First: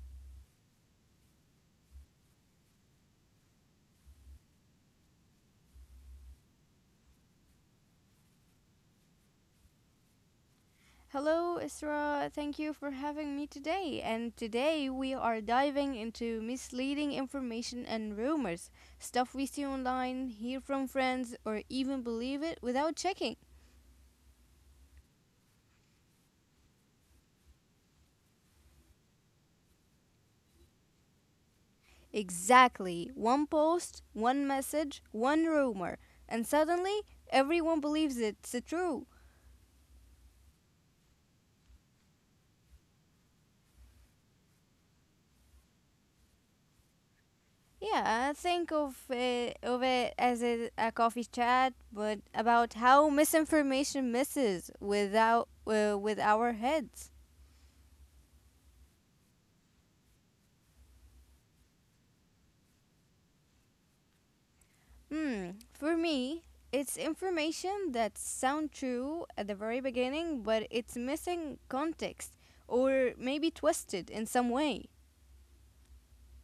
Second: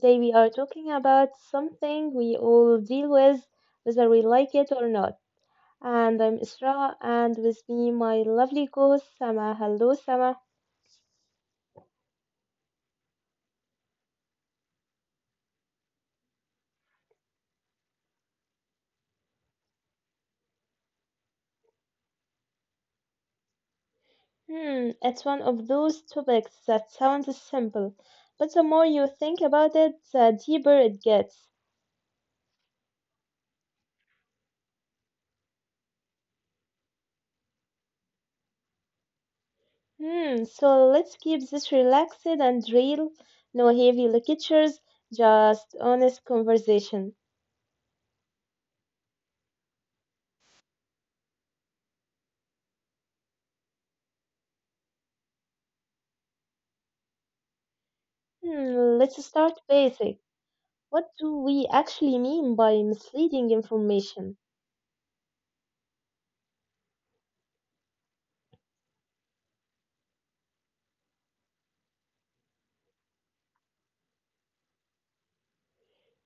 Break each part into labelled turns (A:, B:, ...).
A: Today we are talking about something we all deal with, whether we like it or not. And I'm Isra, and with me my lovely co-host Sama. Hello Sama.
B: Hello, Isra. Thank you for having me today. And today we are diving into misleading information and rumors, stuff we see online, hear from friends, or even believe it without checking.
A: It's one of those topics that sounds simple, but the more you think about it, the deeper it gets.
B: Exactly. One post, one message, one rumor, and suddenly everyone believes it's true.
A: So let's keep this relaxed and real, no heavy lectures, just honest conversation.
B: Yeah, think of it as a coffee chat, but about how misinformation messes without with our heads.
A: Let's start basic. What do we actually mean by misleading information?
B: Hmm. For me, it's information that sound true at the very beginning, but it's missing context or maybe twisted in some way.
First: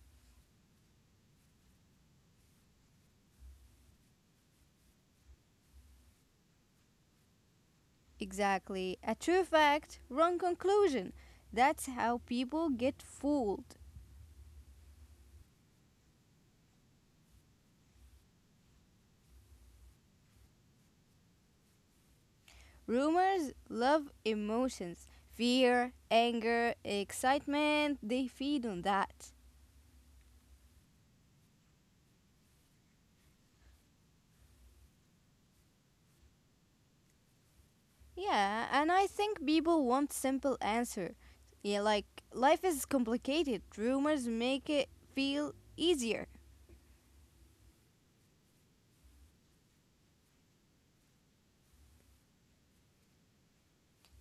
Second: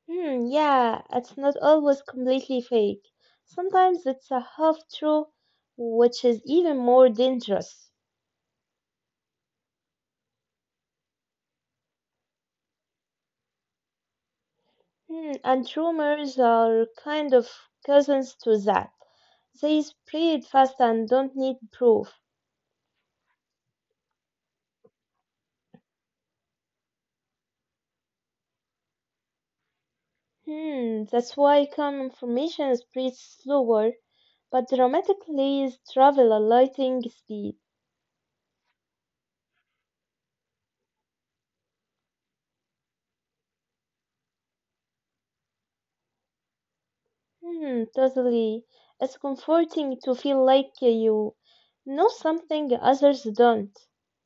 A: Yeah, it's not always completely fake. Sometimes it's a half truth, which is even more dangerous.
B: Exactly. A true fact, wrong conclusion. That's how people get fooled.
A: And rumors are kind of cousins to that. They spread fast and don't need proof.
B: Rumors love emotions. Fear, anger, excitement, they feed on that.
A: That's why common information spreads slower, but dramatically travel a lightning speed.
B: Yeah, and I think people want simple answer. Yeah, like life is complicated. Rumors make it feel easier.
A: Totally. It's comforting to feel like you know something others don't.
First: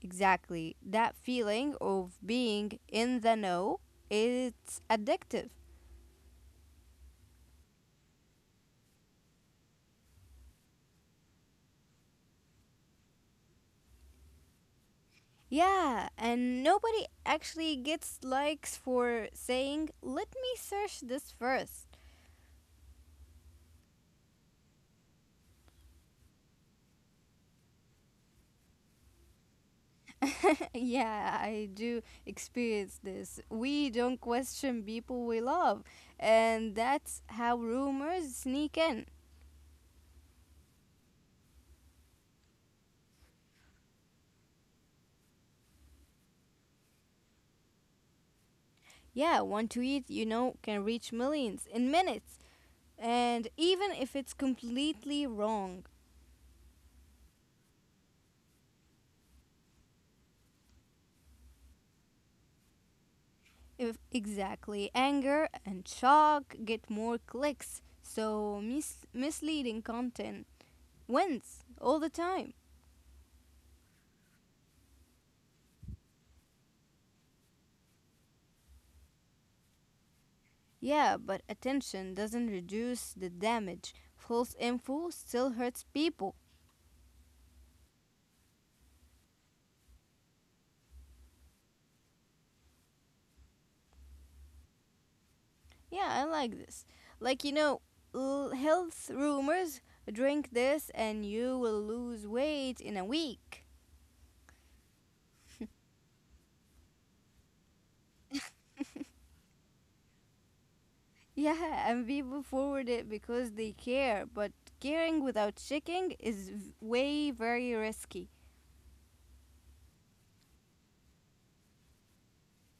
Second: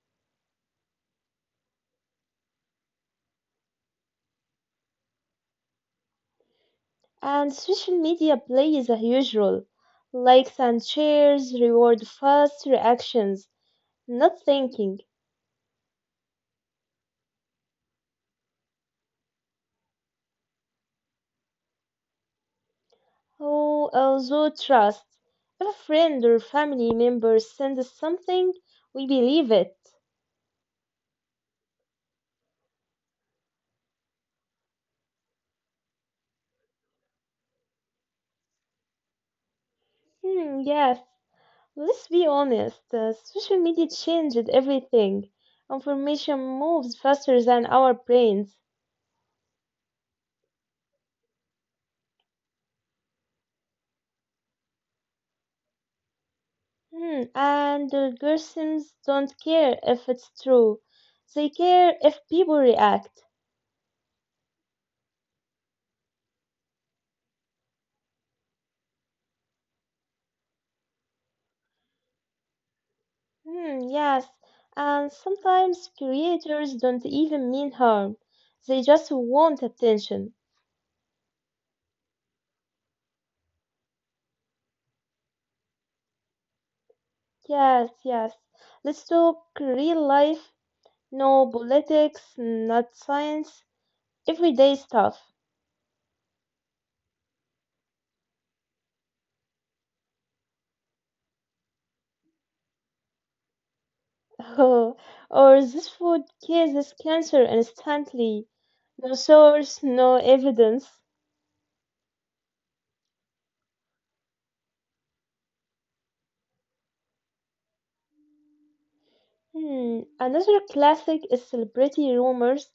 B: Exactly. That feeling of being in the know, it's addictive.
A: And social media plays a huge role. Likes and shares reward fast reactions, not thinking.
B: Yeah, and nobody actually gets likes for saying, "Let me search this first."
A: Oh, also trust. If a friend or family member sends something, we believe it.
B: Yeah, I do experience this. We don't question people we love, and that's how rumors sneak in.
A: Hmm, yes. Let's be honest. Social media changed everything. Information moves faster than our brains.
B: Yeah, one tweet, you know, can reach millions in minutes. And even if it's completely wrong,
A: And the algorithms don't care if it's true. They care if people react.
B: if exactly anger and shock get more clicks, so misleading content wins all the time.
A: Hmm, yes. And sometimes creators don't even mean harm. They just want attention.
B: Yeah, but attention doesn't reduce the damage. False info still hurts people.
A: Yes, yes. Let's talk real life, no politics, not science, everyday stuff.
B: Yeah, I like this. Like, you know, health rumors drink this and you will lose weight in a week.
A: Oh, or this food cures this cancer instantly. No source, no evidence.
B: Yeah, and people forward it because they care, but caring without checking is way very risky.
A: Another classic is celebrity rumors.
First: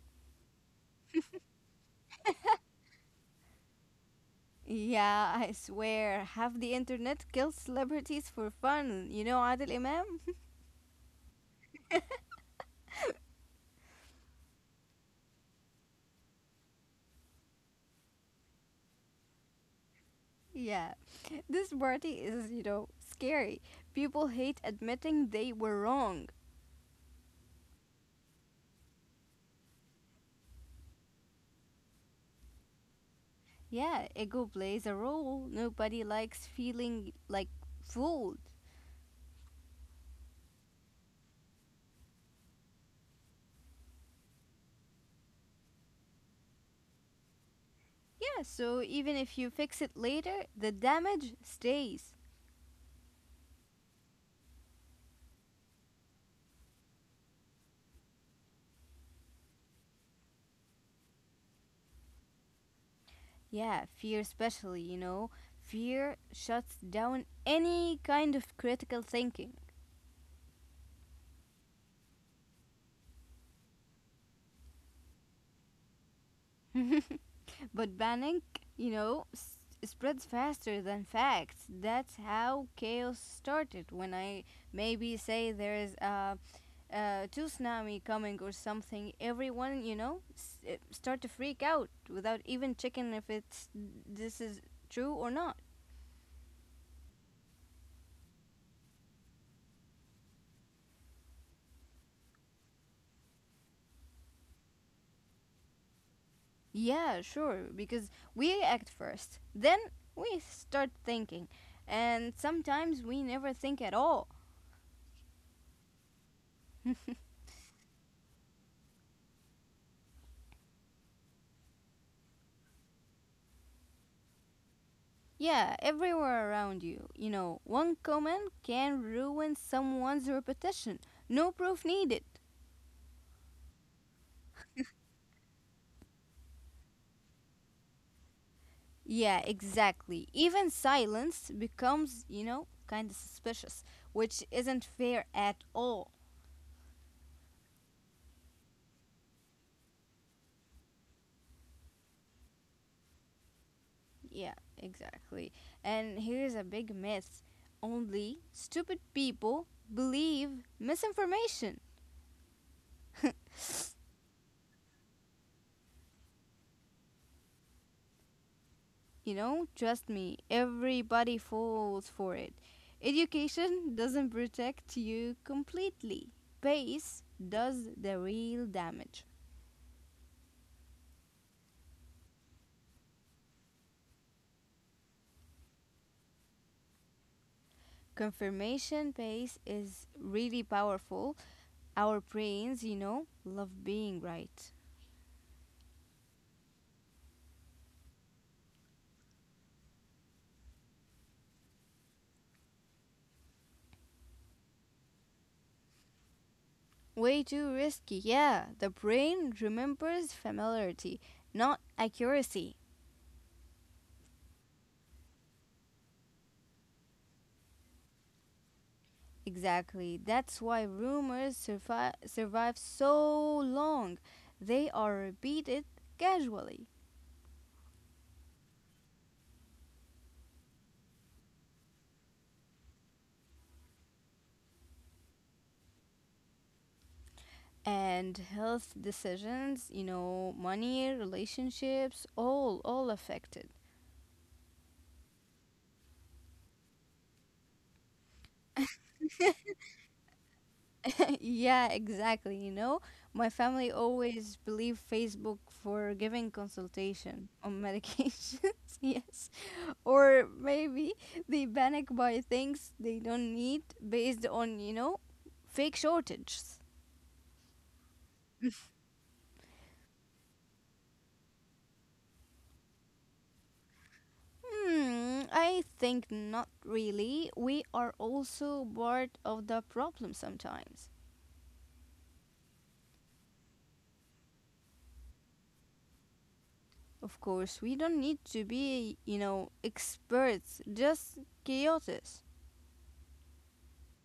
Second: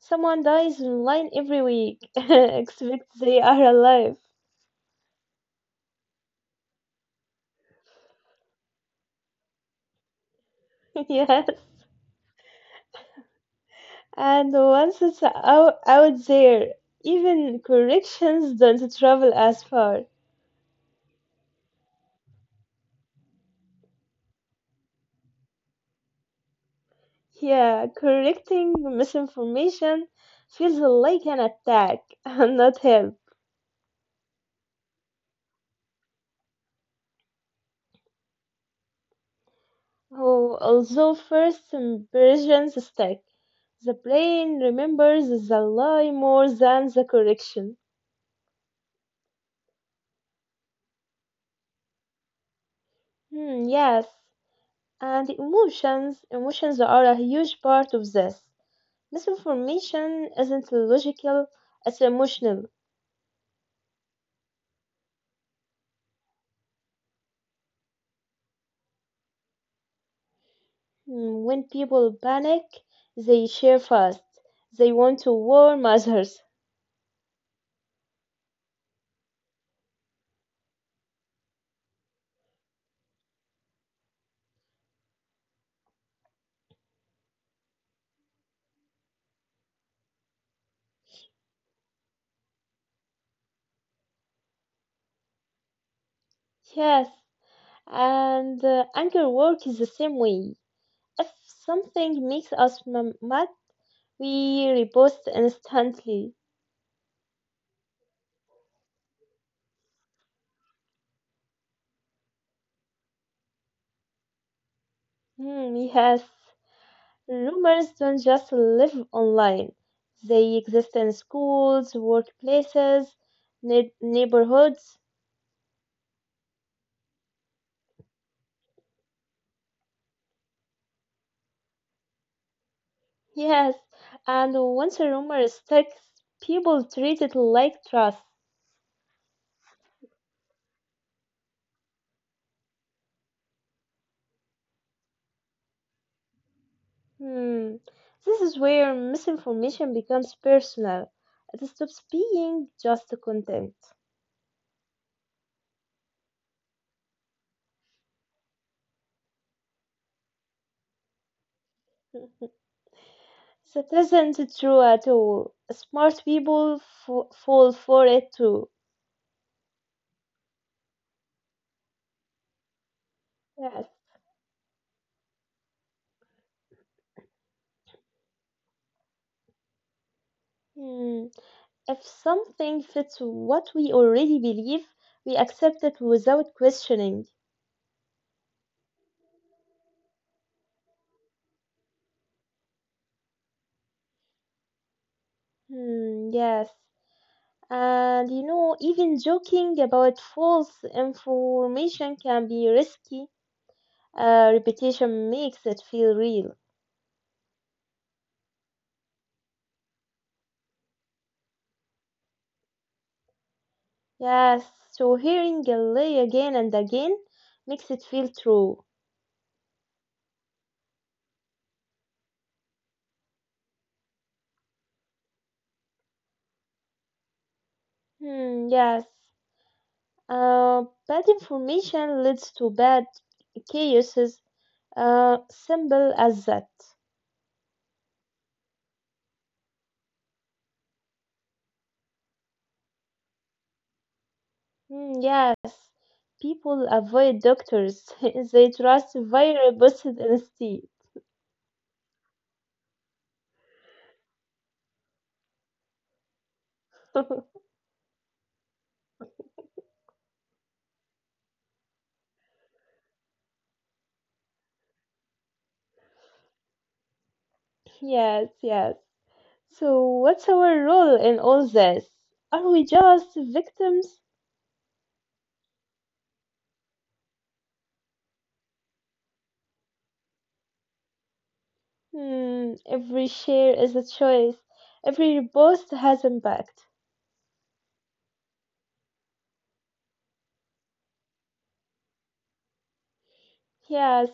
A: Someone dies online every week, except they are alive.
B: Yeah, I swear, half the internet kills celebrities for fun. You know Adil Imam?
A: Yes. And once it's out there, even corrections don't travel as far.
B: Yeah. This party is, you know, scary. People hate admitting they were wrong.
A: Yeah, correcting misinformation feels like an attack, and not help.
B: Yeah, ego plays a role. Nobody likes feeling like fooled.
A: Oh, although first impressions stick, the brain remembers the lie more than the correction.
B: Yeah, so even if you fix it later, the damage stays.
A: Hmm, yes. And emotions are a huge part of this. Misinformation isn't logical, it's emotional.
B: Yeah, fear, especially, you know, fear shuts down any kind of critical thinking.
A: When people panic, they share fast. They want to warn others.
B: But panic, you know, spreads faster than facts. That's how chaos started. When I maybe say there is a tsunami coming or something, everyone, you know, start to freak out without even checking if it's this is true or not.
A: Yes, and anger work is the same way. If something makes us mad, we repost instantly.
B: Yeah, sure, because we act first, then we start thinking, and sometimes we never think at all.
A: Hmm, yes. Rumors don't just live online. They exist in schools, workplaces, neighborhoods.
B: Yeah, everywhere around you. You know, one comment can ruin someone's reputation. No proof needed.
A: Yes, and once a rumor sticks, people treat it like trust.
B: Yeah, exactly. Even silence becomes, you know, kind of suspicious, which isn't fair at all.
A: Hmm. This is where misinformation becomes personal. It stops being just content.
B: Yeah, exactly. And here's a big myth only stupid people believe misinformation.
A: That isn't true at all. Smart people fall for it too.
B: You know, trust me, everybody falls for it.
A: Yes.
B: Education doesn't protect you completely, base does the real damage.
A: Hmm. If something fits what we already believe, we accept it without questioning.
B: Confirmation base is really powerful. Our brains, you know, love being right.
A: Hmm, yes. And even joking about false information can be risky. Repetition makes it feel real.
B: Way too risky. Yeah, the brain remembers familiarity, not accuracy.
A: Yes, so hearing a lie again and again makes it feel true.
B: Exactly. That's why rumors survive so long. They are repeated casually.
A: Hmm, yes. Bad information leads to bad chaoses, simple as that.
B: And health decisions, you know, money, relationships, all affected.
A: Yes, people avoid doctors. They trust virus instead.
B: Yeah, exactly, you know. My family always believed Facebook for giving consultation on medications. Yes. Or maybe they panic buy things they don't need based on you know fake shortages.
A: Yes, yes. So, what's our role in all this? Are we just victims?
B: Hmm, I think not really. We are also part of the problem sometimes.
A: Every share is a choice. Every post has impact.
B: Of course we don't need to be you know experts, just chaotic.
A: Yes,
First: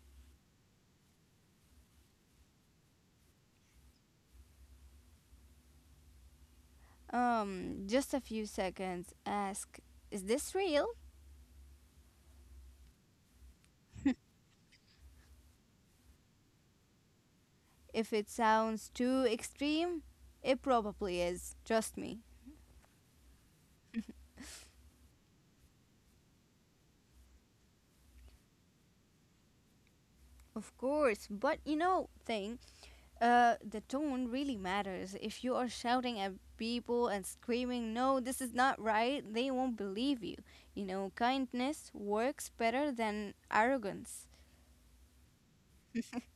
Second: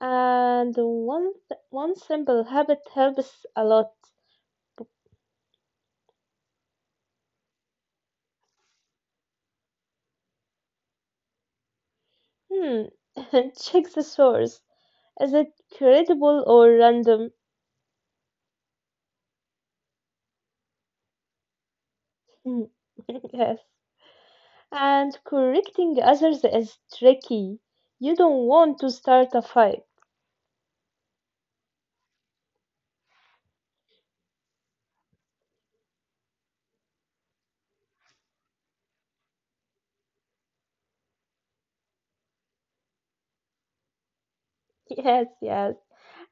A: and one simple habit helps a lot.
B: Um, just a few seconds ask, is this real?
A: Hmm, Check the source. Is it credible or random?
B: If it sounds too extreme, it probably is, trust me.
A: Hmm, yes. And correcting others is tricky. You don't want to start a fight.
B: Of course, but you know, things. The tone really matters. If you are shouting at people and screaming, no, this is not right, they won't believe you. You know, kindness works better than arrogance.
A: Yes, yes.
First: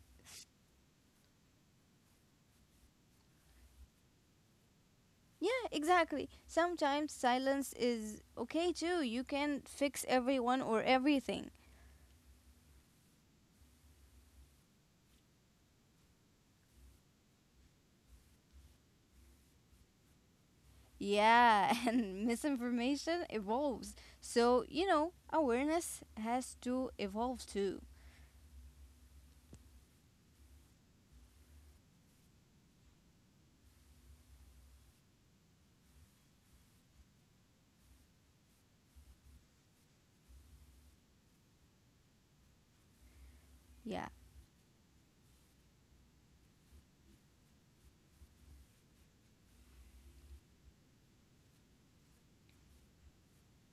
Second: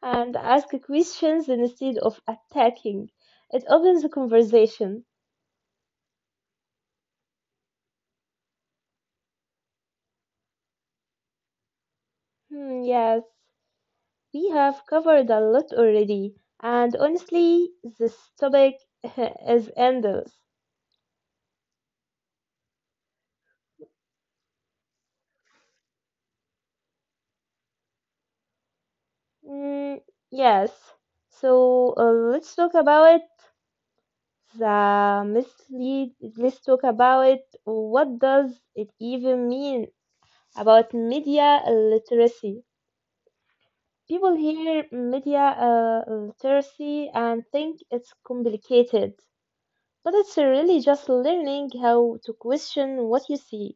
A: And ask questions instead of attacking. It opens the conversation.
B: Yeah, exactly. Sometimes silence is okay too. You can fix everyone or everything.
A: Yes, we have covered a lot already. And honestly, this topic is endless.
B: Yeah, and misinformation evolves. So, you know, awareness has to evolve too.
A: Mm, yes. So let's talk about the mislead. Let's talk about what does it even mean about media literacy.
B: Yeah.
A: People hear media literacy and think it's complicated, but it's really just learning how to question what you see.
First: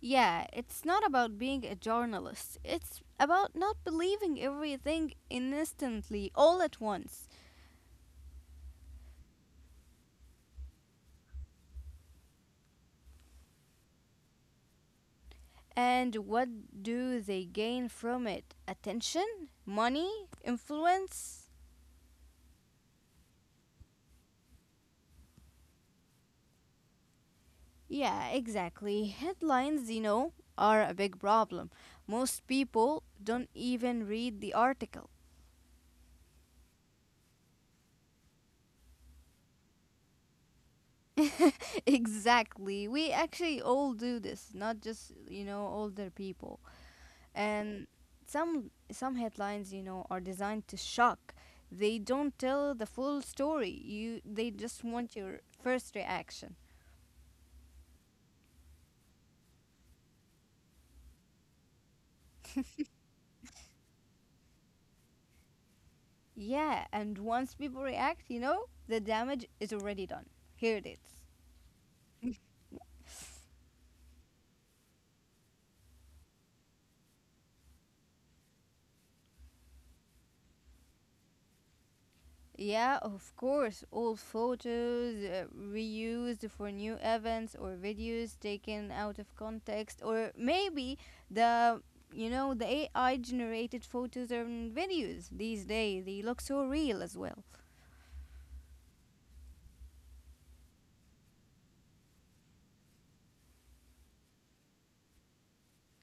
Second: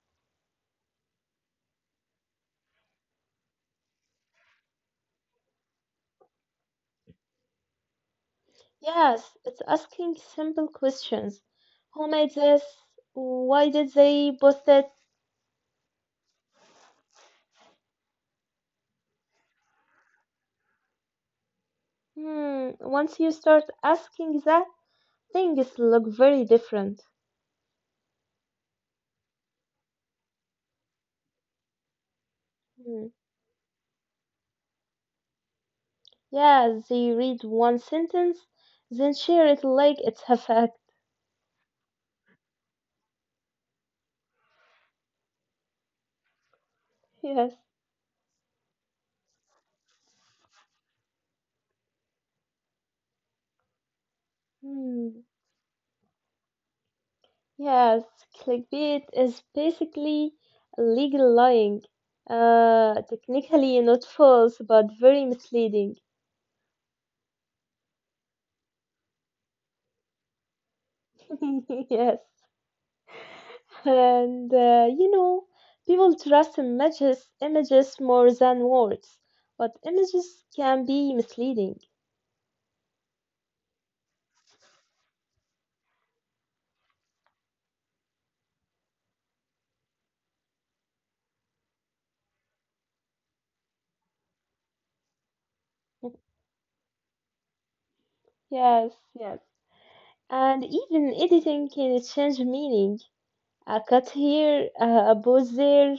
B: Yeah, it's not about being a journalist. It's about not believing everything instantly, all at once.
A: Yes, it's asking simple questions. Who made this? Why did they post it?
B: And what do they gain from it? Attention? Money? Influence?
A: Once you start asking that, things look very different.
B: Yeah, exactly. Headlines, you know, are a big problem. Most people
A: Hmm.
B: don't even read the article.
A: Yeah, they read one sentence, then share it like it's a fact.
B: Exactly. We actually all do this, not just, you know, older people.
A: Yes.
B: And some headlines, you know, are designed to shock. They don't tell the full story. You they just
A: Hmm.
B: want your first reaction.
A: Yes, clickbait is basically legal lying. Technically not false, but very misleading.
B: Yeah, and once people react, you know, the damage is already done. Here it is.
A: Yes, and people trust images more than words, but images can be misleading.
B: Yeah, of course, old photos reused for new events or videos taken out of context, or maybe the you know the AI generated photos and videos these days they look so real as well.
A: Yes, yes. And even editing can change meaning. A cut here, a pause there.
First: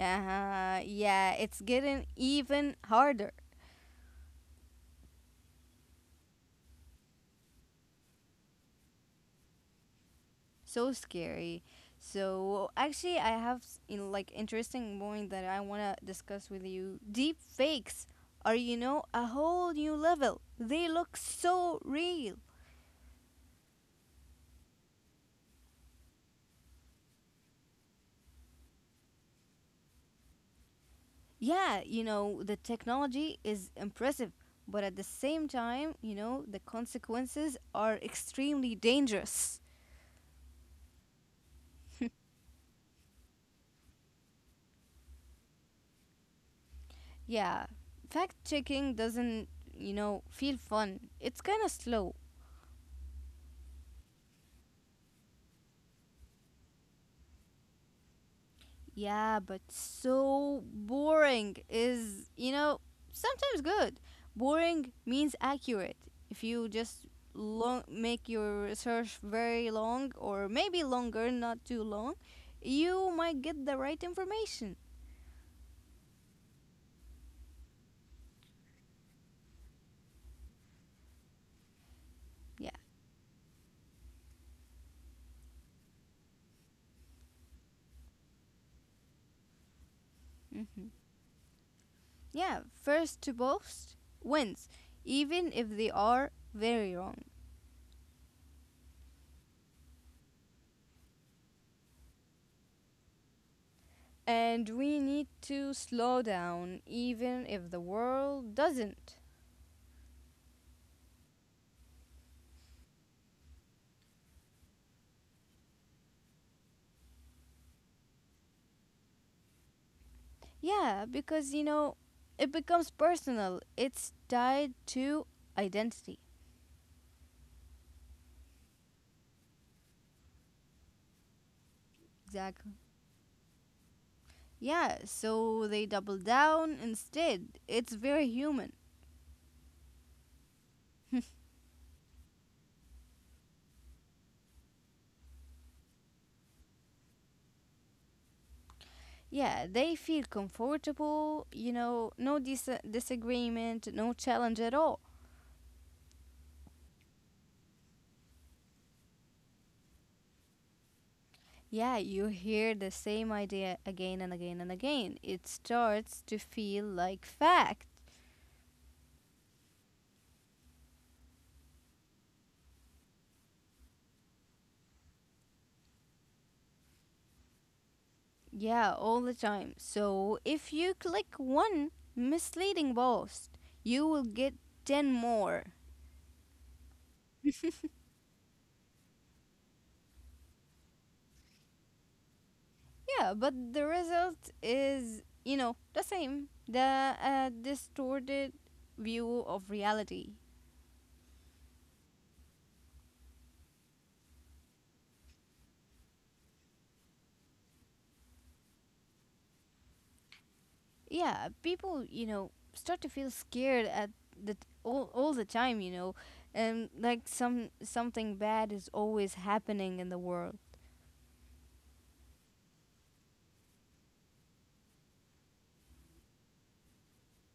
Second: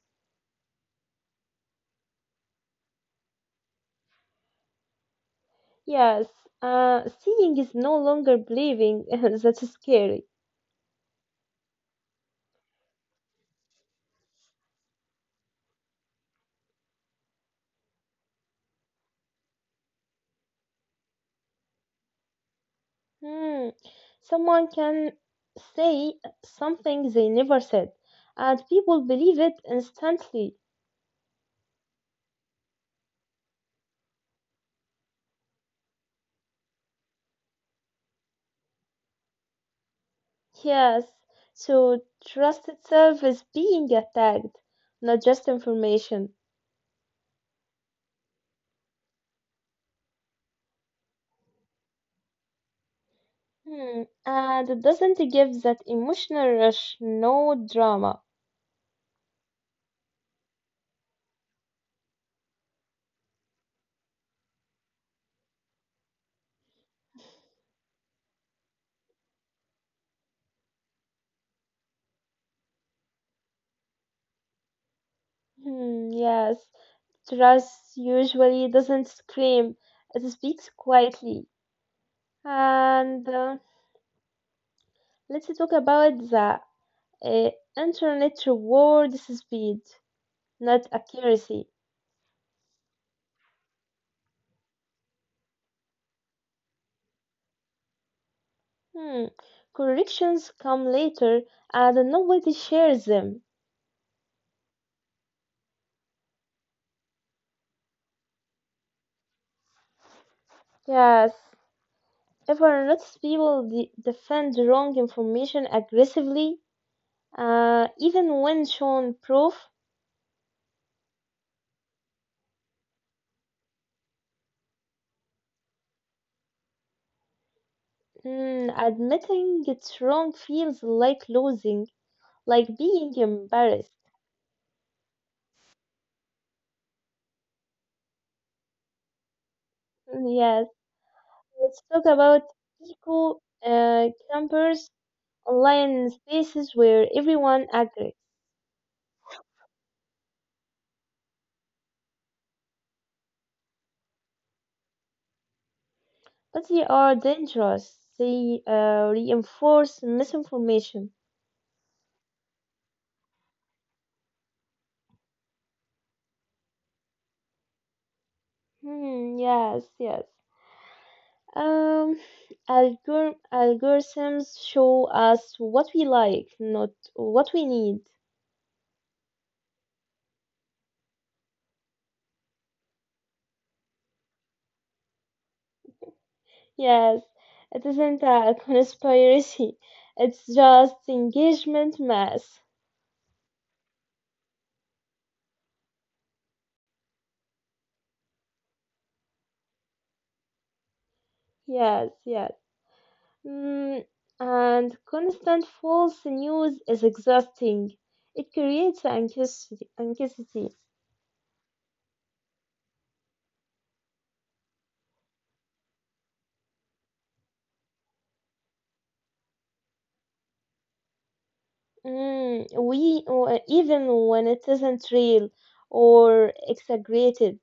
B: Uh-huh. Yeah, it's getting even harder.
A: Yes, seeing is no longer believing. That's scary.
B: So scary. So actually, I have in, like interesting point that I wanna discuss with you. Deep fakes are you know a whole new level. They look so real.
A: Hmm. Someone can say something they never said, and people believe it instantly.
B: Yeah, you know the technology is impressive, but at the same time, you know the consequences are extremely dangerous.
A: Yes, so trust itself is being attacked, not just information.
B: Yeah, fact checking doesn't you know feel fun. It's kind of slow.
A: Hmm. And it doesn't give that emotional rush, no drama.
B: Yeah, but so boring is, you know, sometimes good. Boring means accurate. If you just long make your research very long or maybe longer, not too long, you might get the right information.
A: Hmm. Yes, trust usually doesn't scream, it speaks quietly.
B: Yeah.
A: And let's talk about the Uh, internet rewards speed, not
B: Hmm.
A: accuracy.
B: Yeah, first to post wins, even if they are very wrong.
A: Hmm. Corrections come later and nobody shares them.
B: And we need to slow down even if the world doesn't.
A: Yes. If I notice people defend wrong information aggressively, even when shown proof,
B: Yeah, because you know, it becomes personal. It's tied to identity.
A: admitting it's wrong feels like losing, like
B: Exactly.
A: being embarrassed.
B: Yeah, so they double down instead. It's very human.
A: Yes, let's talk about eco campers, online spaces where everyone agrees.
B: Yeah, they feel comfortable, you know, no disagreement, no challenge at all.
A: But they are dangerous. They reinforce misinformation.
B: Yeah, you hear the same idea again and again and again. It starts to feel like fact.
A: Hmm, yes, yes. Um, Algorithms show us what we like, not what we need.
B: Yeah, all the time. So if you click one misleading post, you will get 10 more.
A: Yes, it isn't a conspiracy. It's just engagement mass.
B: Yeah, but the result is, you know, the same the distorted view of reality.
A: Yes, yes. Mm, and constant false news is exhausting. It creates anxiety.
B: Yeah, people, you know, start to feel scared at the all the time, you know, and like some something bad is always happening in the world.
A: We or even when it isn't real or exaggerated.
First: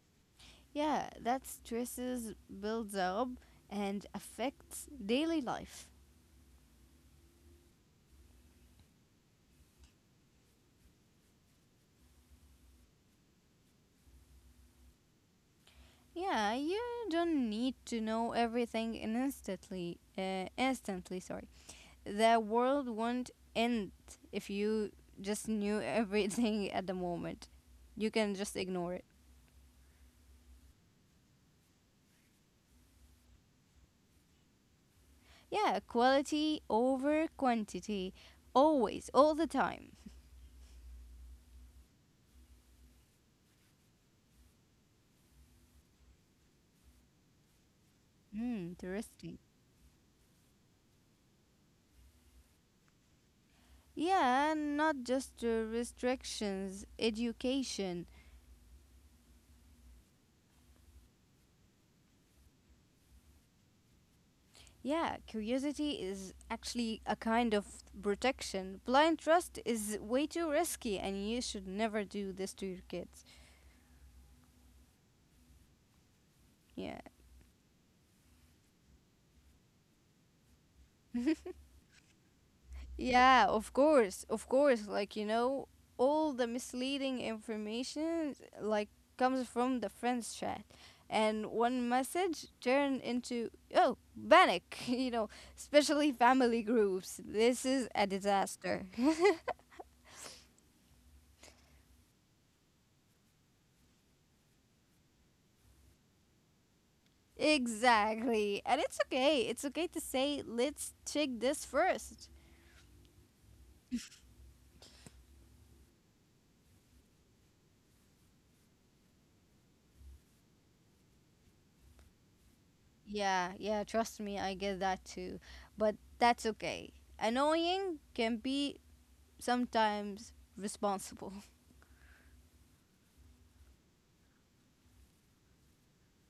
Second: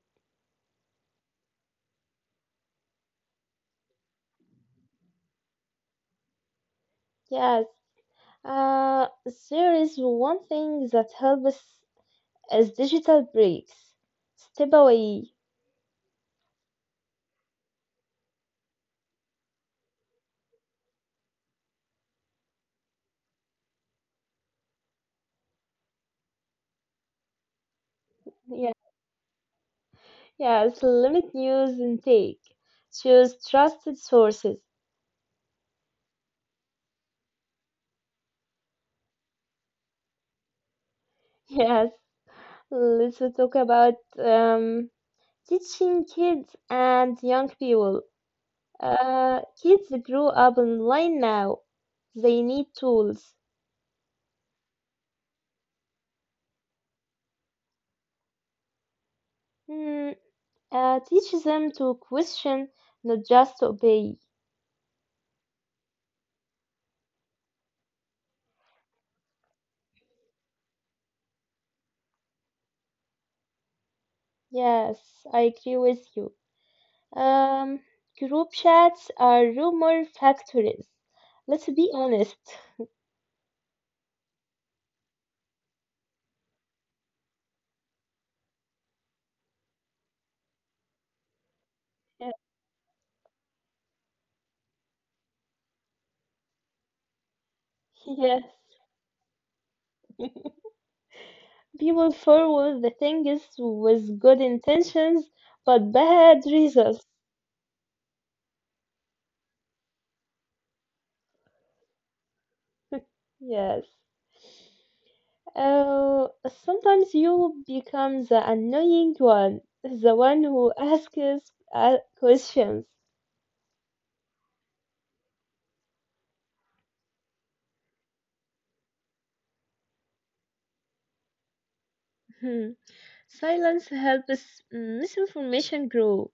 B: Yeah, that stresses builds up and affects daily life.
A: Yes. Uh, there is one thing that helps as digital breaks. Step away.
B: Yeah, you don't need to know everything in instantly. Instantly, sorry. The world won't end if you just knew everything at the moment. You can just
A: Yeah.
B: ignore it.
A: Yes. Limit news intake. Choose trusted sources.
B: Yeah, quality over quantity. Always, all the time.
A: Yes. Let's talk about teaching kids and young people.
B: Hmm, interesting.
A: Kids grow up online now. They need tools.
B: Yeah, not just restrictions, education.
A: Hmm, Teach them to question, not just to obey.
B: Yeah, curiosity is actually a kind of protection. Blind trust is way too risky, and you should never do this to your kids.
A: Yes, I agree with you.
B: Yeah,
A: Um, Group chats are rumor factories. Let's be honest.
B: yeah, of course, of course. Like, you know, all the misleading information, like, comes from the friends chat. And one message turn into, oh, panic, you know, especially family groups. This is a
A: Yeah.
B: disaster.
A: Yes. People forward the things with good intentions but bad results.
B: Exactly. And it's okay. It's okay to say, let's check this first.
A: Yes. Uh, Sometimes you become the annoying one, the one who asks questions.
B: Yeah, yeah, trust me, I get that too. But that's okay. Annoying can be sometimes responsible.
A: Silence helps misinformation grow,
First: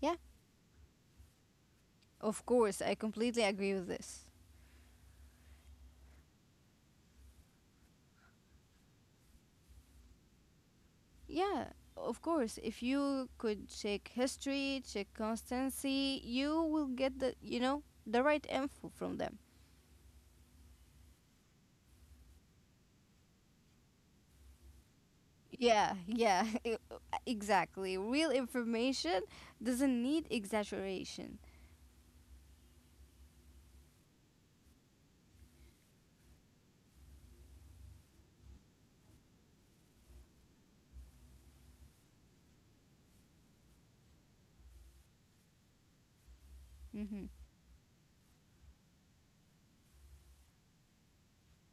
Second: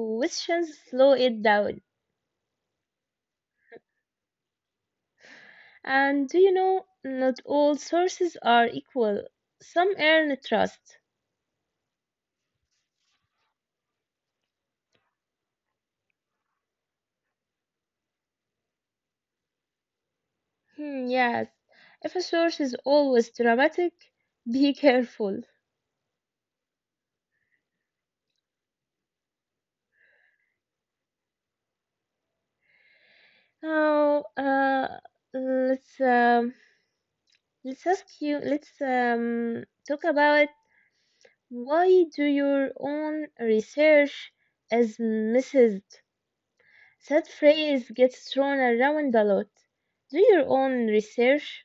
B: Yeah,
A: slow it down.
B: of course, I completely agree with this.
A: And do you know, not all sources are equal. Some earn trust.
B: Yeah, of course, if you could check history, check constancy, you will get the, you know, the right info from them.
A: Yes, if a source is always dramatic, be careful.
B: Yeah, yeah, exactly. Real information doesn't need exaggeration.
A: Now, let's um, let's ask you. Let's talk about why do your own research is missed.
B: Hmm.
A: That phrase gets thrown around a lot. Do your own research?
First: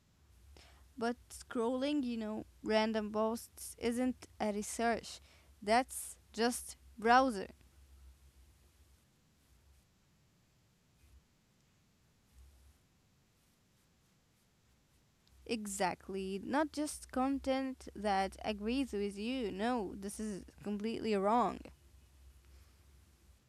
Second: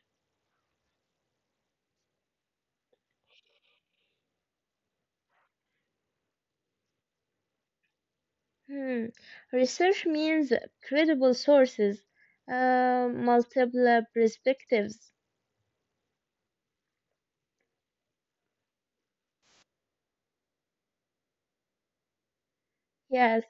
B: But scrolling, you know, random posts isn't a research. That's just browser.
A: Hmm. Research means credible sources, multiple perspectives.
B: Exactly. Not just content that agrees with you. No, this is completely wrong.
A: Yes.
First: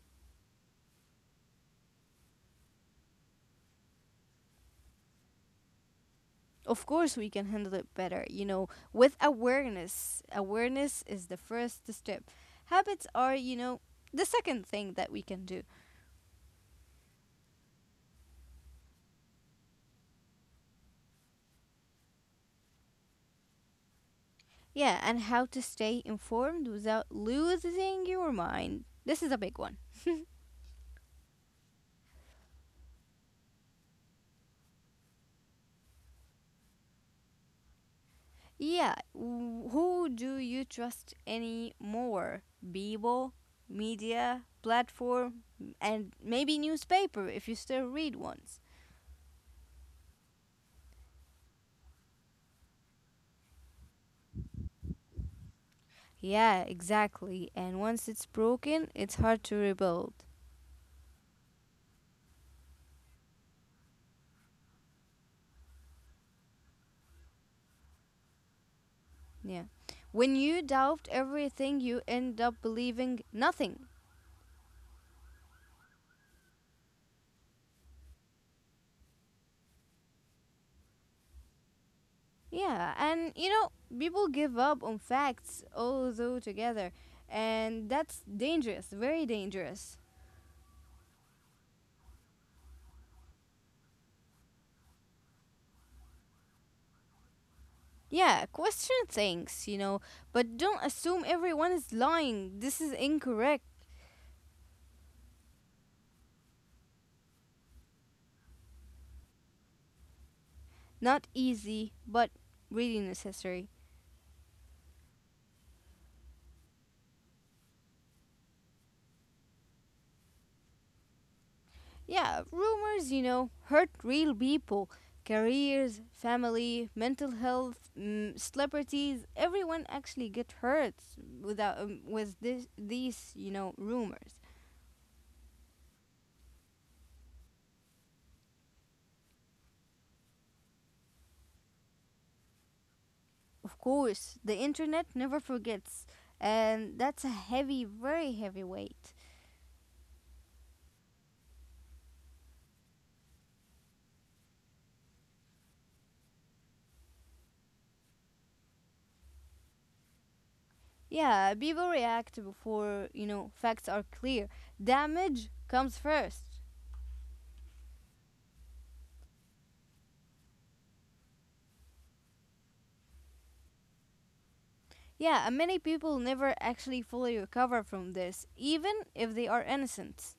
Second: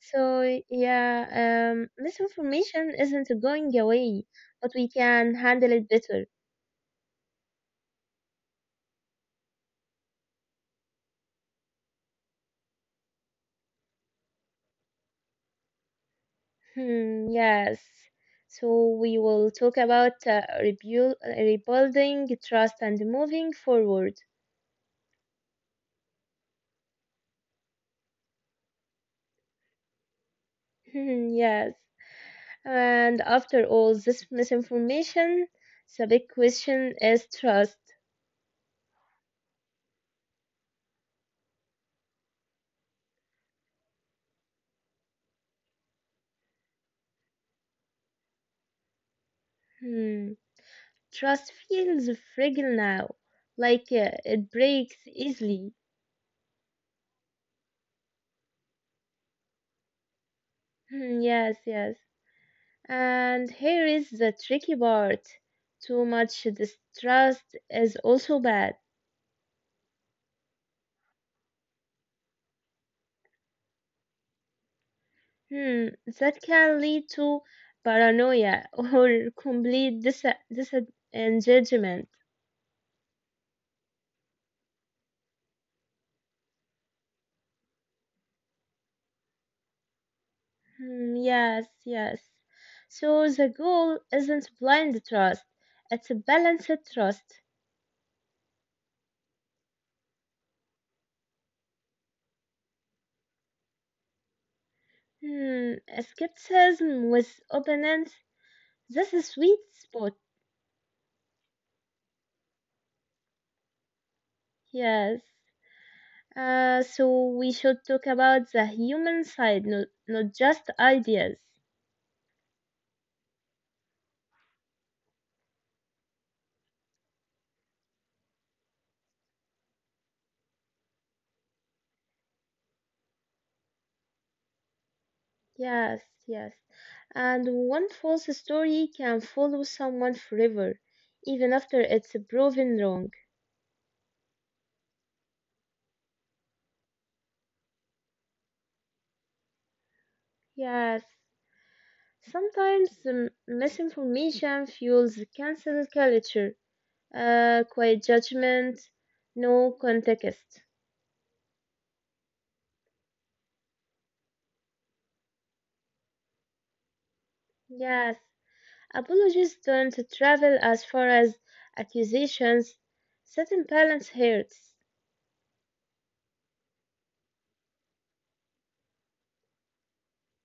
A: So, yeah, misinformation isn't going away, but we can handle it better.
B: Of course, we can handle it better, you know, with awareness. Awareness is the first step. Habits are, you know, the second thing that we can do.
A: Hmm, yes. So, we will talk about rebuilding trust and moving forward.
B: Yeah, and how to stay informed without losing your mind. This is a big one.
A: Yes. And after all this misinformation, the big question is trust.
B: Yeah, who do you trust anymore? People, media, platform, and maybe newspaper if you still read ones.
A: Hmm. Trust feels fragile now, like it breaks easily.
B: Yeah, exactly. And once it's broken, it's hard to rebuild.
A: Hmm, yes, yes. And here is the tricky part. Too much distrust is also bad.
B: Yeah. When you doubt everything, you end up believing nothing.
A: Hmm, that can lead to paranoia or complete disengagement.
B: Yeah, and you know, people give up on facts all though together, and that's dangerous, very dangerous.
A: Mm, yes, yes. So the goal isn't blind trust, it's a balanced trust.
B: Yeah, question things, you know, but don't assume everyone is lying. This is incorrect.
A: Hmm, Skepticism with openness. That's a sweet spot.
B: Not easy, but really necessary.
A: Yes. So we should talk about the human side, not just ideas.
B: Yeah, rumors, you know, hurt real people. Careers, family, mental health, mm, celebrities, everyone actually get hurt without with this these, you know, rumors.
A: Yes, yes. And one false story can follow someone forever, even after it's proven wrong.
B: Of course, the internet never forgets, and that's a heavy, very heavy weight.
A: Yes. Sometimes misinformation fuels cancel culture, quiet judgment, no context.
B: Yeah, people react before, you know, facts are clear. Damage comes first.
A: Yes, apologies don't travel as far as accusations. Certain balance hurts.
B: Yeah, and many people never actually fully recover from this, even if they are innocent.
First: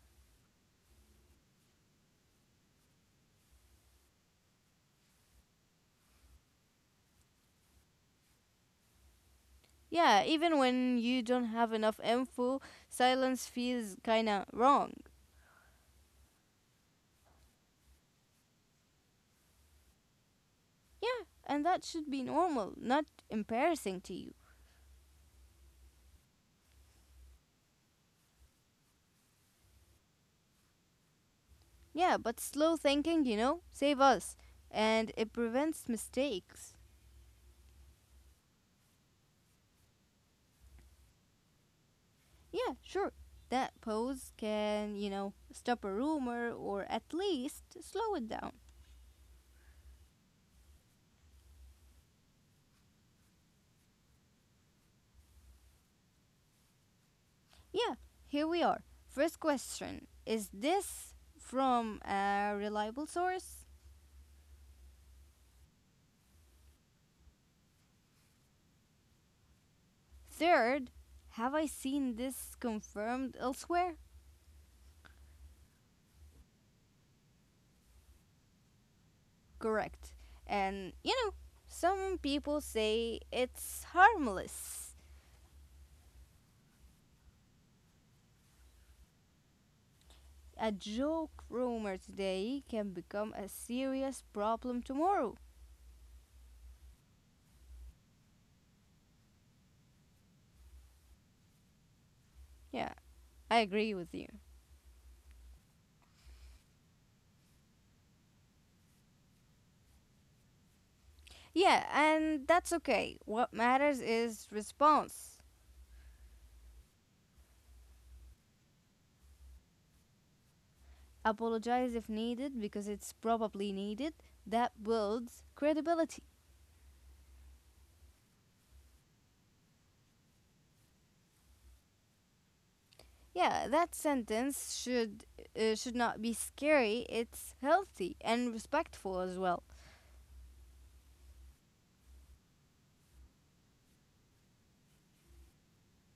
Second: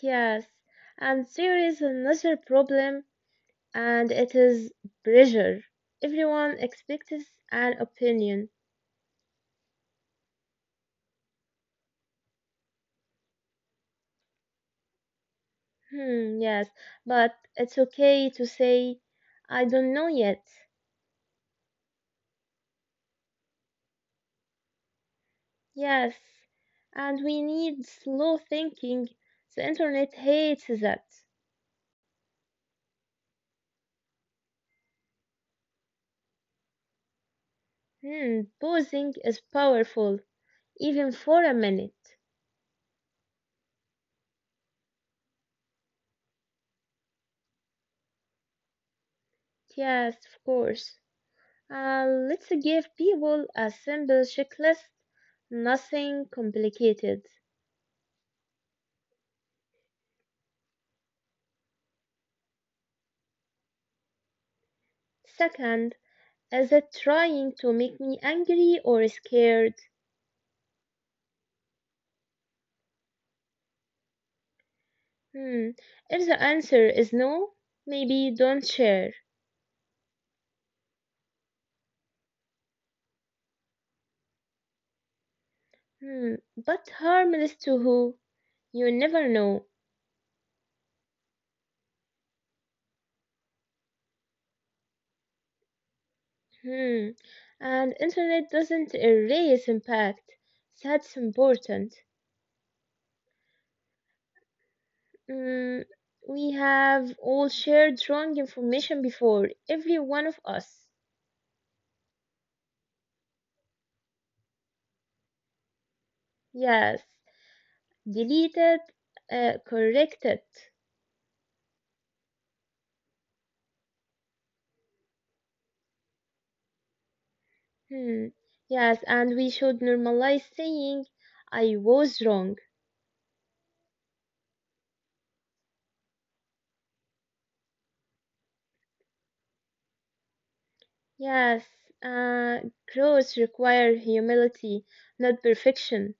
A: Yes, and there is another problem, and it is pressure. Everyone expects an opinion.
B: Yeah, even when you don't have enough info, silence feels kinda wrong.
A: Yes, but it's okay to say, I don't know yet.
B: Yeah, and that should be normal, not embarrassing to you.
A: Yes, and we need slow thinking. The internet hates that.
B: Yeah, but slow thinking, you know, save us and it prevents mistakes.
A: Pausing is powerful, even for a minute.
B: Yeah, sure. That pose can, you know, stop a rumor or at least slow it down.
A: Yes, of course. Let's give people a simple checklist, nothing complicated.
B: Yeah, here we are. First question, is this from a reliable source?
A: Second, is it trying to make me angry or scared?
B: Third, have I seen this confirmed elsewhere?
A: Hmm, if the answer is no, maybe don't share.
B: Correct. And, you know, some people say it's harmless.
A: But harmless to who? You never know.
B: A joke rumor today can become a serious problem tomorrow.
A: Hmm. And internet doesn't erase impact. That's important.
B: Yeah, I agree with you.
A: Mm, we have all shared wrong information before, every one of us.
B: Yeah, and that's okay. What matters is response.
A: Yes. Deleted, corrected.
B: Apologize if needed because it's probably needed. That builds credibility.
A: Hmm. Yes, and we should normalize saying, I was wrong.
B: Yeah, that sentence should not be scary. It's healthy and respectful as well.
A: Yes. Uh, Growth require humility, not perfection.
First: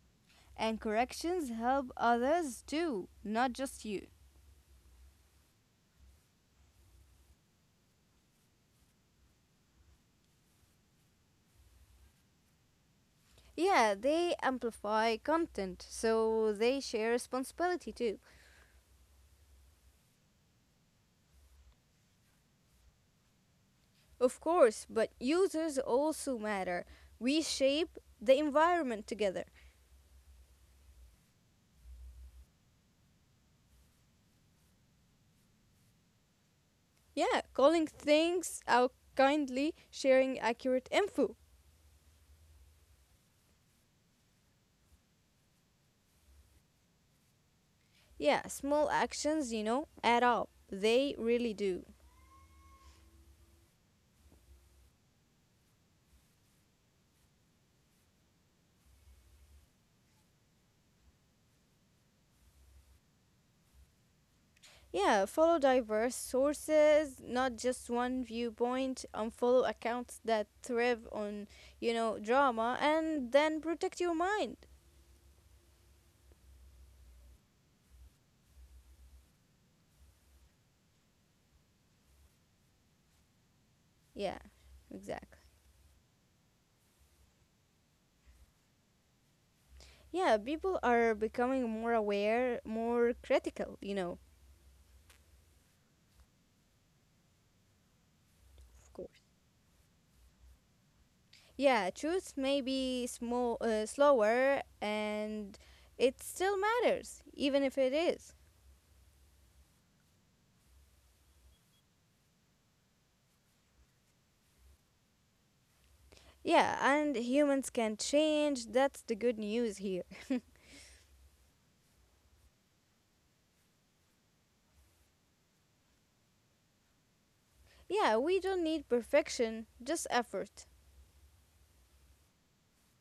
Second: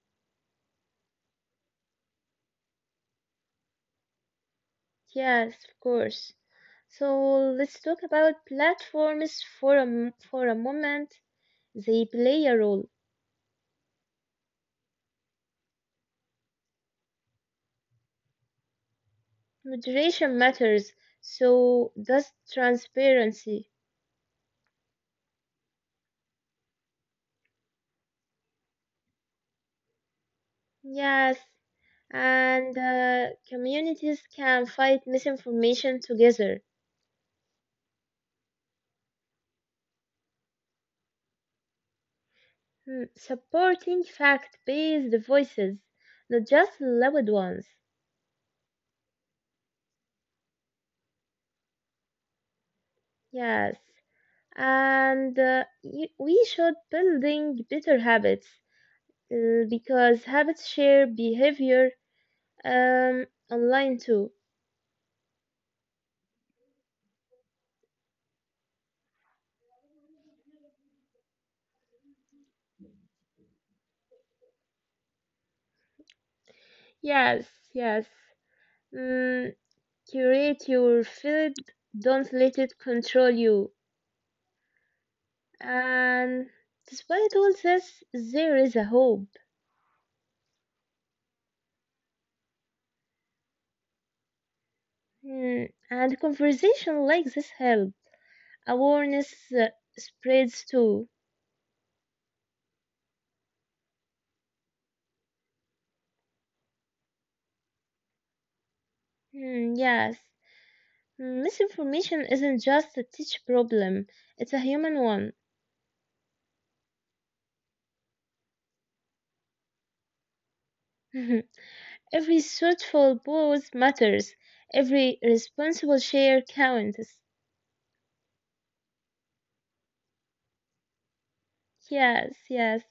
B: And corrections help others too, not just you.
A: Yes, of course. So let's talk about platforms for a moment. They play a role.
B: Yeah, they amplify content, so they share responsibility too.
A: Moderation matters, so does transparency.
B: Of course, but users also matter. We shape the environment together.
A: Yes, and communities can fight misinformation together,
B: Yeah, calling things out kindly, sharing accurate info.
A: Supporting fact-based voices, not just loud ones.
B: Yeah, small actions, you know, add up. They really do.
A: Yes, and we should building better habits because habits share behavior online too.
B: Yeah, follow diverse sources, not just one viewpoint. Unfollow accounts that thrive on, you know, drama, and then protect your mind.
A: Yes, yes. Mm, Curate your feed, don't let it control you.
B: Yeah, exactly.
A: And despite all this, there is a hope.
B: Yeah, people are becoming more aware, more critical, you know,
A: Hmm, and conversation like this help.
B: of course.
A: Awareness spreads too.
B: Yeah, truth may be small, slower, and it still matters, even if it is.
A: Hmm, yes. Misinformation isn't just a teach problem, it's a human one.
B: Yeah, and humans can change. That's the good news here.
A: Every thoughtful pause matters. Every responsible share counts.
B: Yeah, we don't need perfection, just effort.
A: Yes, yes.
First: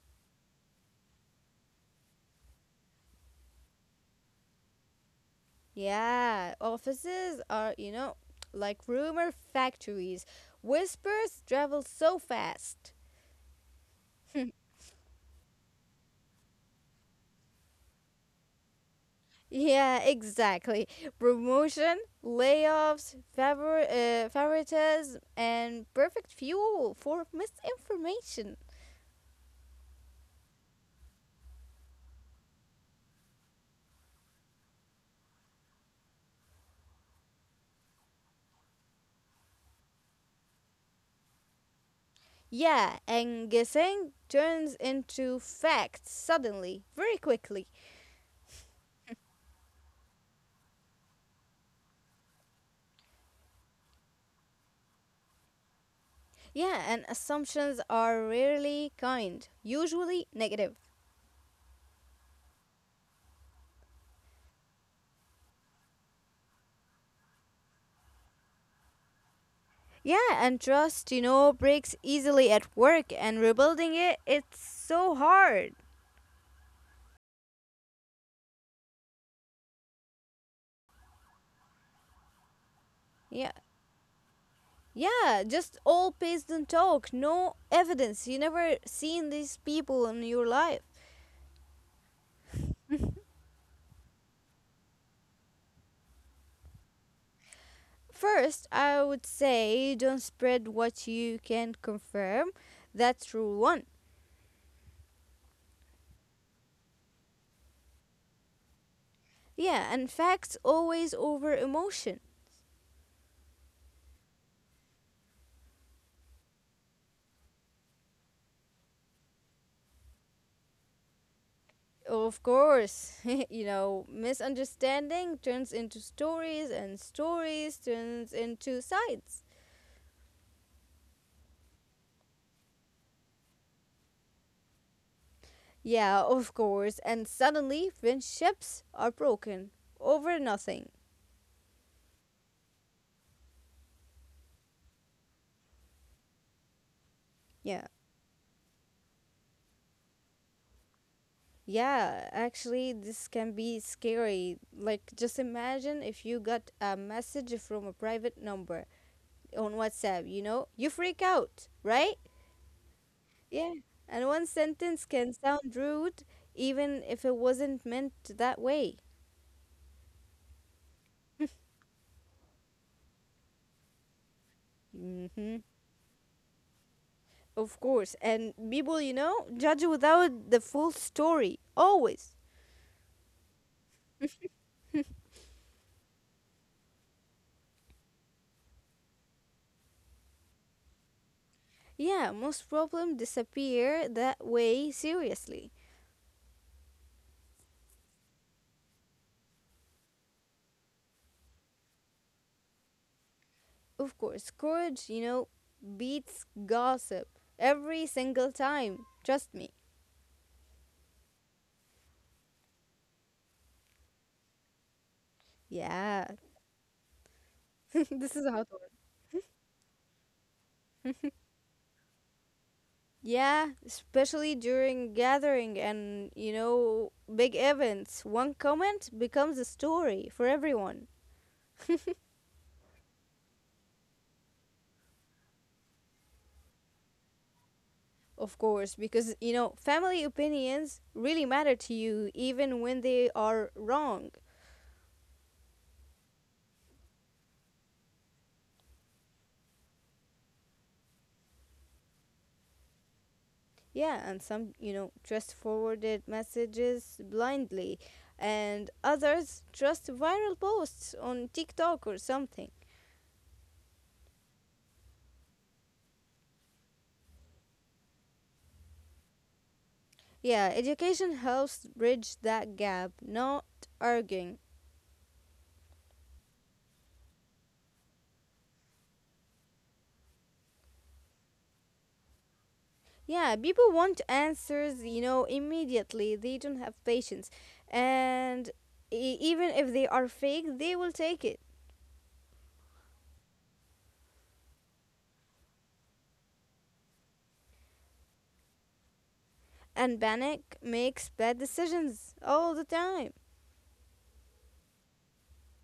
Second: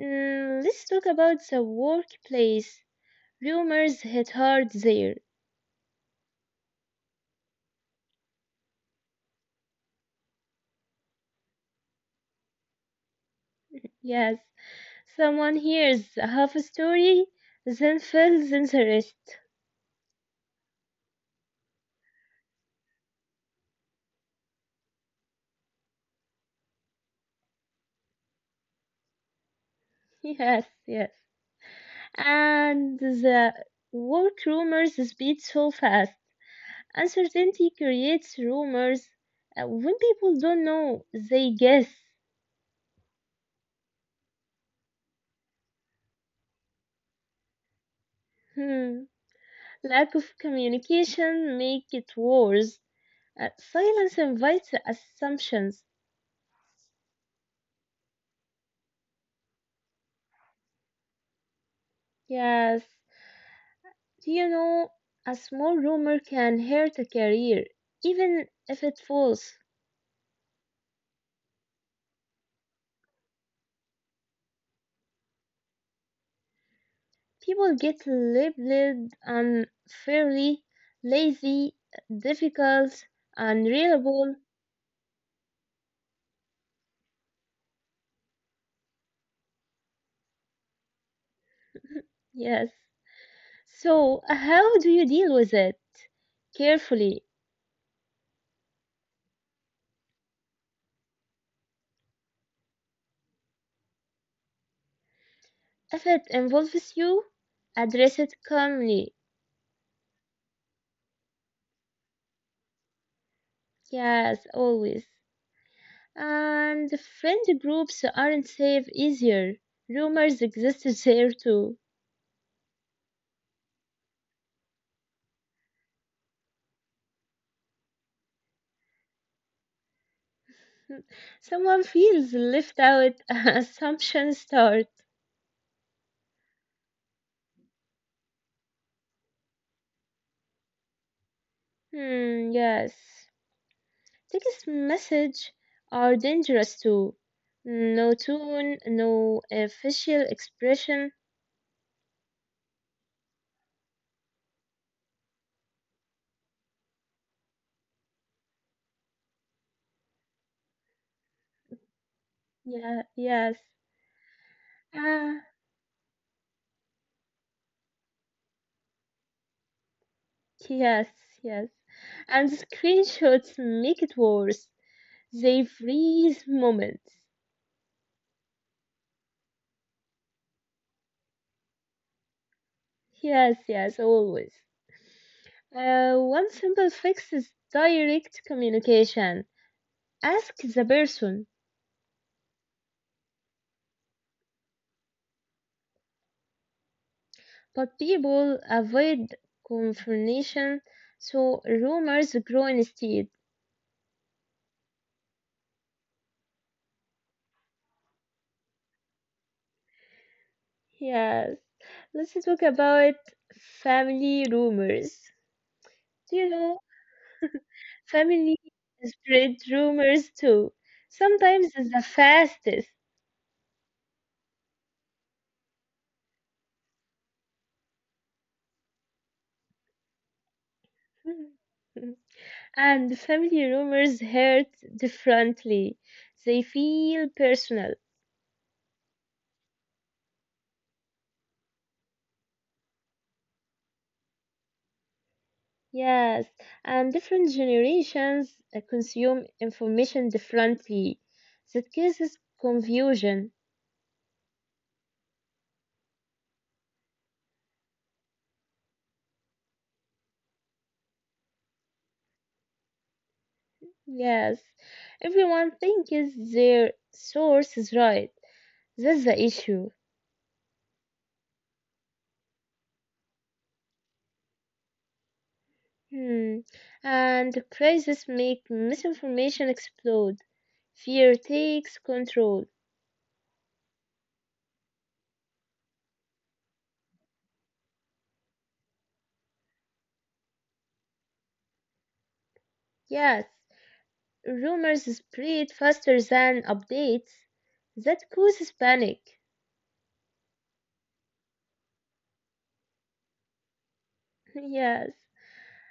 A: Let's talk about the workplace. Rumors hit hard there.
B: Yeah, offices are, you know, like rumor factories. Whispers travel so fast.
A: Yes, someone hears half a story, then feels interest.
B: Yeah, exactly. Promotion, layoffs, favoritism, and perfect fuel for misinformation.
A: Yes, yes. And the work rumors speed so fast. Uncertainty creates rumors. When people don't know, they guess.
B: Yeah, and guessing turns into facts suddenly, very quickly.
A: Hmm. Lack of communication make it worse. Silence invites assumptions.
B: Yeah, and assumptions are rarely kind, usually negative.
A: Yes, do you know a small rumor can hurt a career, even if it's false.
B: Yeah, and trust, you know, breaks easily at work, and rebuilding it, it's so hard.
A: People get labeled unfairly, lazy, difficult,
B: Yeah.
A: unreliable.
B: Yeah, just all based on talk, no evidence. You never seen these people in your life.
A: Yes. So, how do you deal with it? Carefully.
B: First, I would say don't spread what you can confirm. That's rule one.
A: If it involves you, address it calmly.
B: Yeah, and facts always over emotion.
A: Yes, always. And friend groups aren't safe easier. Rumors existed there too.
B: Of course, you know, misunderstanding turns into stories, and stories turns into sides.
A: Someone feels left out, assumptions start.
B: Yeah, of course, and suddenly friendships are broken over nothing.
A: Hmm, yes. Text message are dangerous too.
B: Yeah.
A: No tone, no facial expression.
B: Yeah, actually, this can be scary. Like, just imagine if you got a message from a private number on WhatsApp, you know? You freak out, right?
A: Yeah, yes.
B: Yeah. And one sentence can
A: Ah,
B: sound rude, even if it wasn't meant that way.
A: yes, yes. And screenshots make it worse. They
B: Hmm.
A: freeze moments.
B: Of course. And people, you know, judge without the full story, always.
A: Yes, yes, always. One simple fix is direct communication. Ask the person,
B: Yeah, most problems disappear that way, seriously.
A: but people avoid confrontation, so rumors grow instead.
B: Of course, courage, you know, beats gossip every single time. Trust me.
A: Yes, let's talk about family rumors. Do
B: Yeah,
A: you know
B: this is a
A: family
B: hot one.
A: spread rumors too? Sometimes it's the fastest.
B: Yeah, especially during gathering and, you know, big events. One comment becomes a story for everyone.
A: And family rumors hurt differently. They feel personal.
B: Of course, because, you know, family opinions really matter to you even when they are wrong.
A: Yes, and different generations consume information differently. That causes confusion.
B: Yeah, and some, you know, just forwarded messages blindly, and others just viral posts on TikTok or something.
A: Yes, everyone thinks their source is right. That's the issue.
B: Yeah, education helps bridge that gap, not arguing.
A: Hmm. And crises make misinformation explode. Fear takes control.
B: Yeah, people want answers, you know, immediately. They don't have patience. And even if they are fake, they will take it.
A: Yes, rumors spread faster than updates. That causes panic.
B: And panic makes bad decisions all the time.
A: Yes.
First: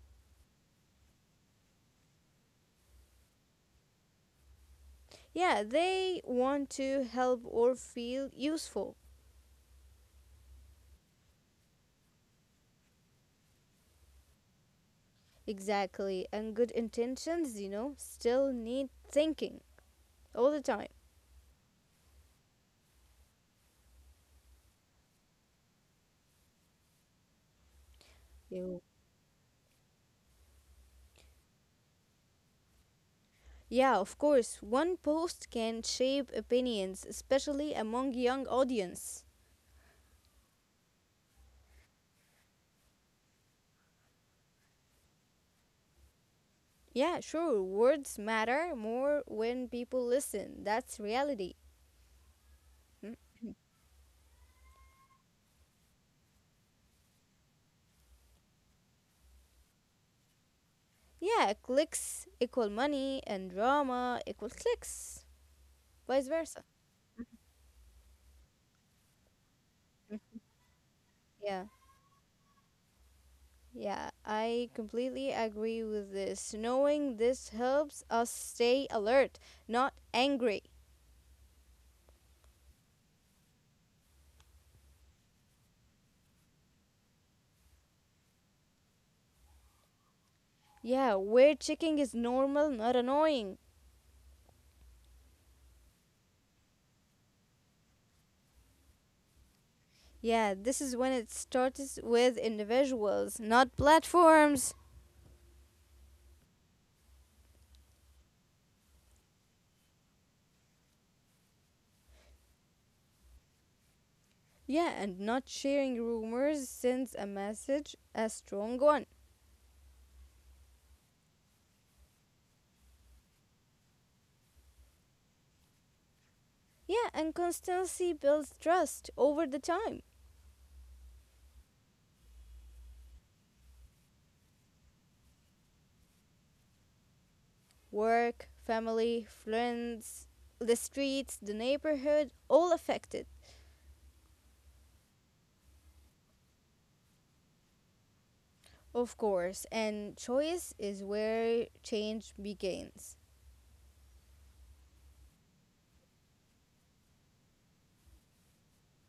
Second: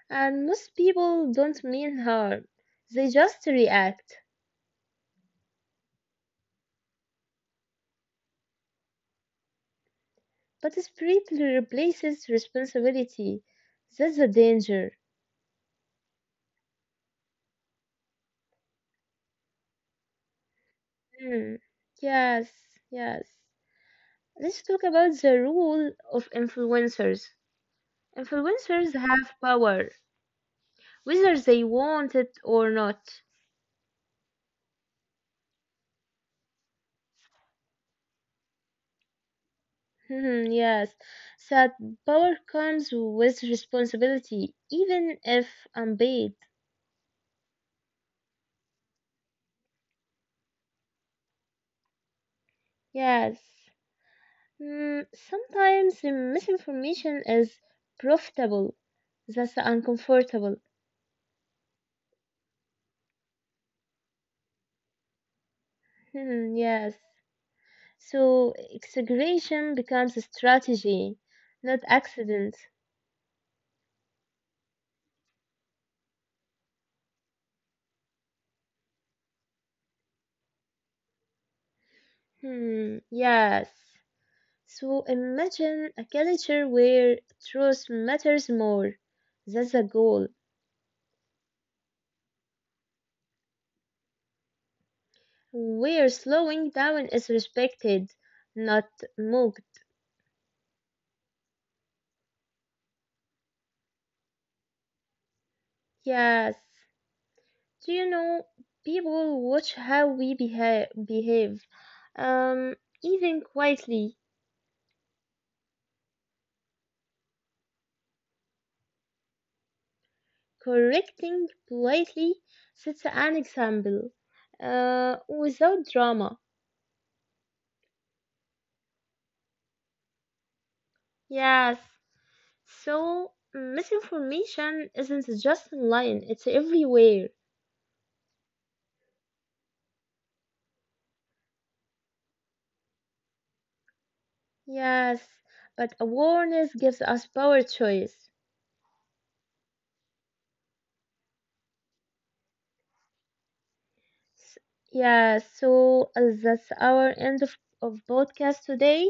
A: And most people don't mean harm, they just react.
B: Yeah, they want to help or feel useful.
A: But spirit replaces responsibility. That's the danger.
B: Exactly. And good intentions, you know, still need thinking all the time.
A: Hmm. Yes, yes. Let's talk about the role of influencers.
B: You.
A: Influencers have power, whether they want it or not.
B: Yeah, of course. One post can shape opinions, especially among young audience.
A: Yes, that power comes with responsibility, even if unpaid.
B: Yeah, sure. Words matter more when people listen. That's reality. Hmm?
A: Yes. Sometimes misinformation is profitable. That's uncomfortable.
B: Yeah, clicks equal money and drama equal clicks. Vice
A: Hmm,
B: versa.
A: yes. So exaggeration becomes a strategy,
B: Yeah.
A: not accident.
B: Yeah, I completely agree with this. Knowing this helps us stay alert, not angry.
A: Hmm, yes. So imagine a culture where truth matters more. That's the goal.
B: Yeah, weight checking is normal, not annoying.
A: Where slowing down is respected, not mocked.
B: Yeah, this is when it starts with individuals, not platforms.
A: Yes. Do you know, people watch how we behave, um, even quietly.
B: Yeah, and not sharing rumors sends a message, a strong one.
A: Correcting politely sets an example, without drama.
B: Yeah, and constancy builds trust over the time.
A: Yes. So misinformation isn't just online; it's everywhere.
B: Work, family, friends, the streets, the neighborhood, all affected,
A: Yes, but awareness gives us power choice.
B: of course. And choice is where change begins.
A: S- Yeah. So that's our end of podcast today.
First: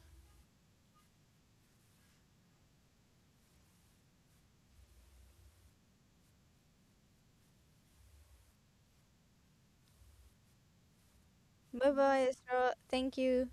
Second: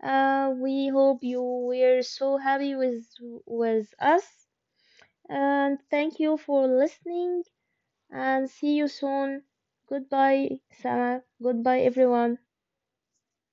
A: We hope you were so happy with us, and thank you for listening. And see you soon. Goodbye, Sama. Goodbye,
B: Bye bye,
A: everyone.
B: Isra. Thank you.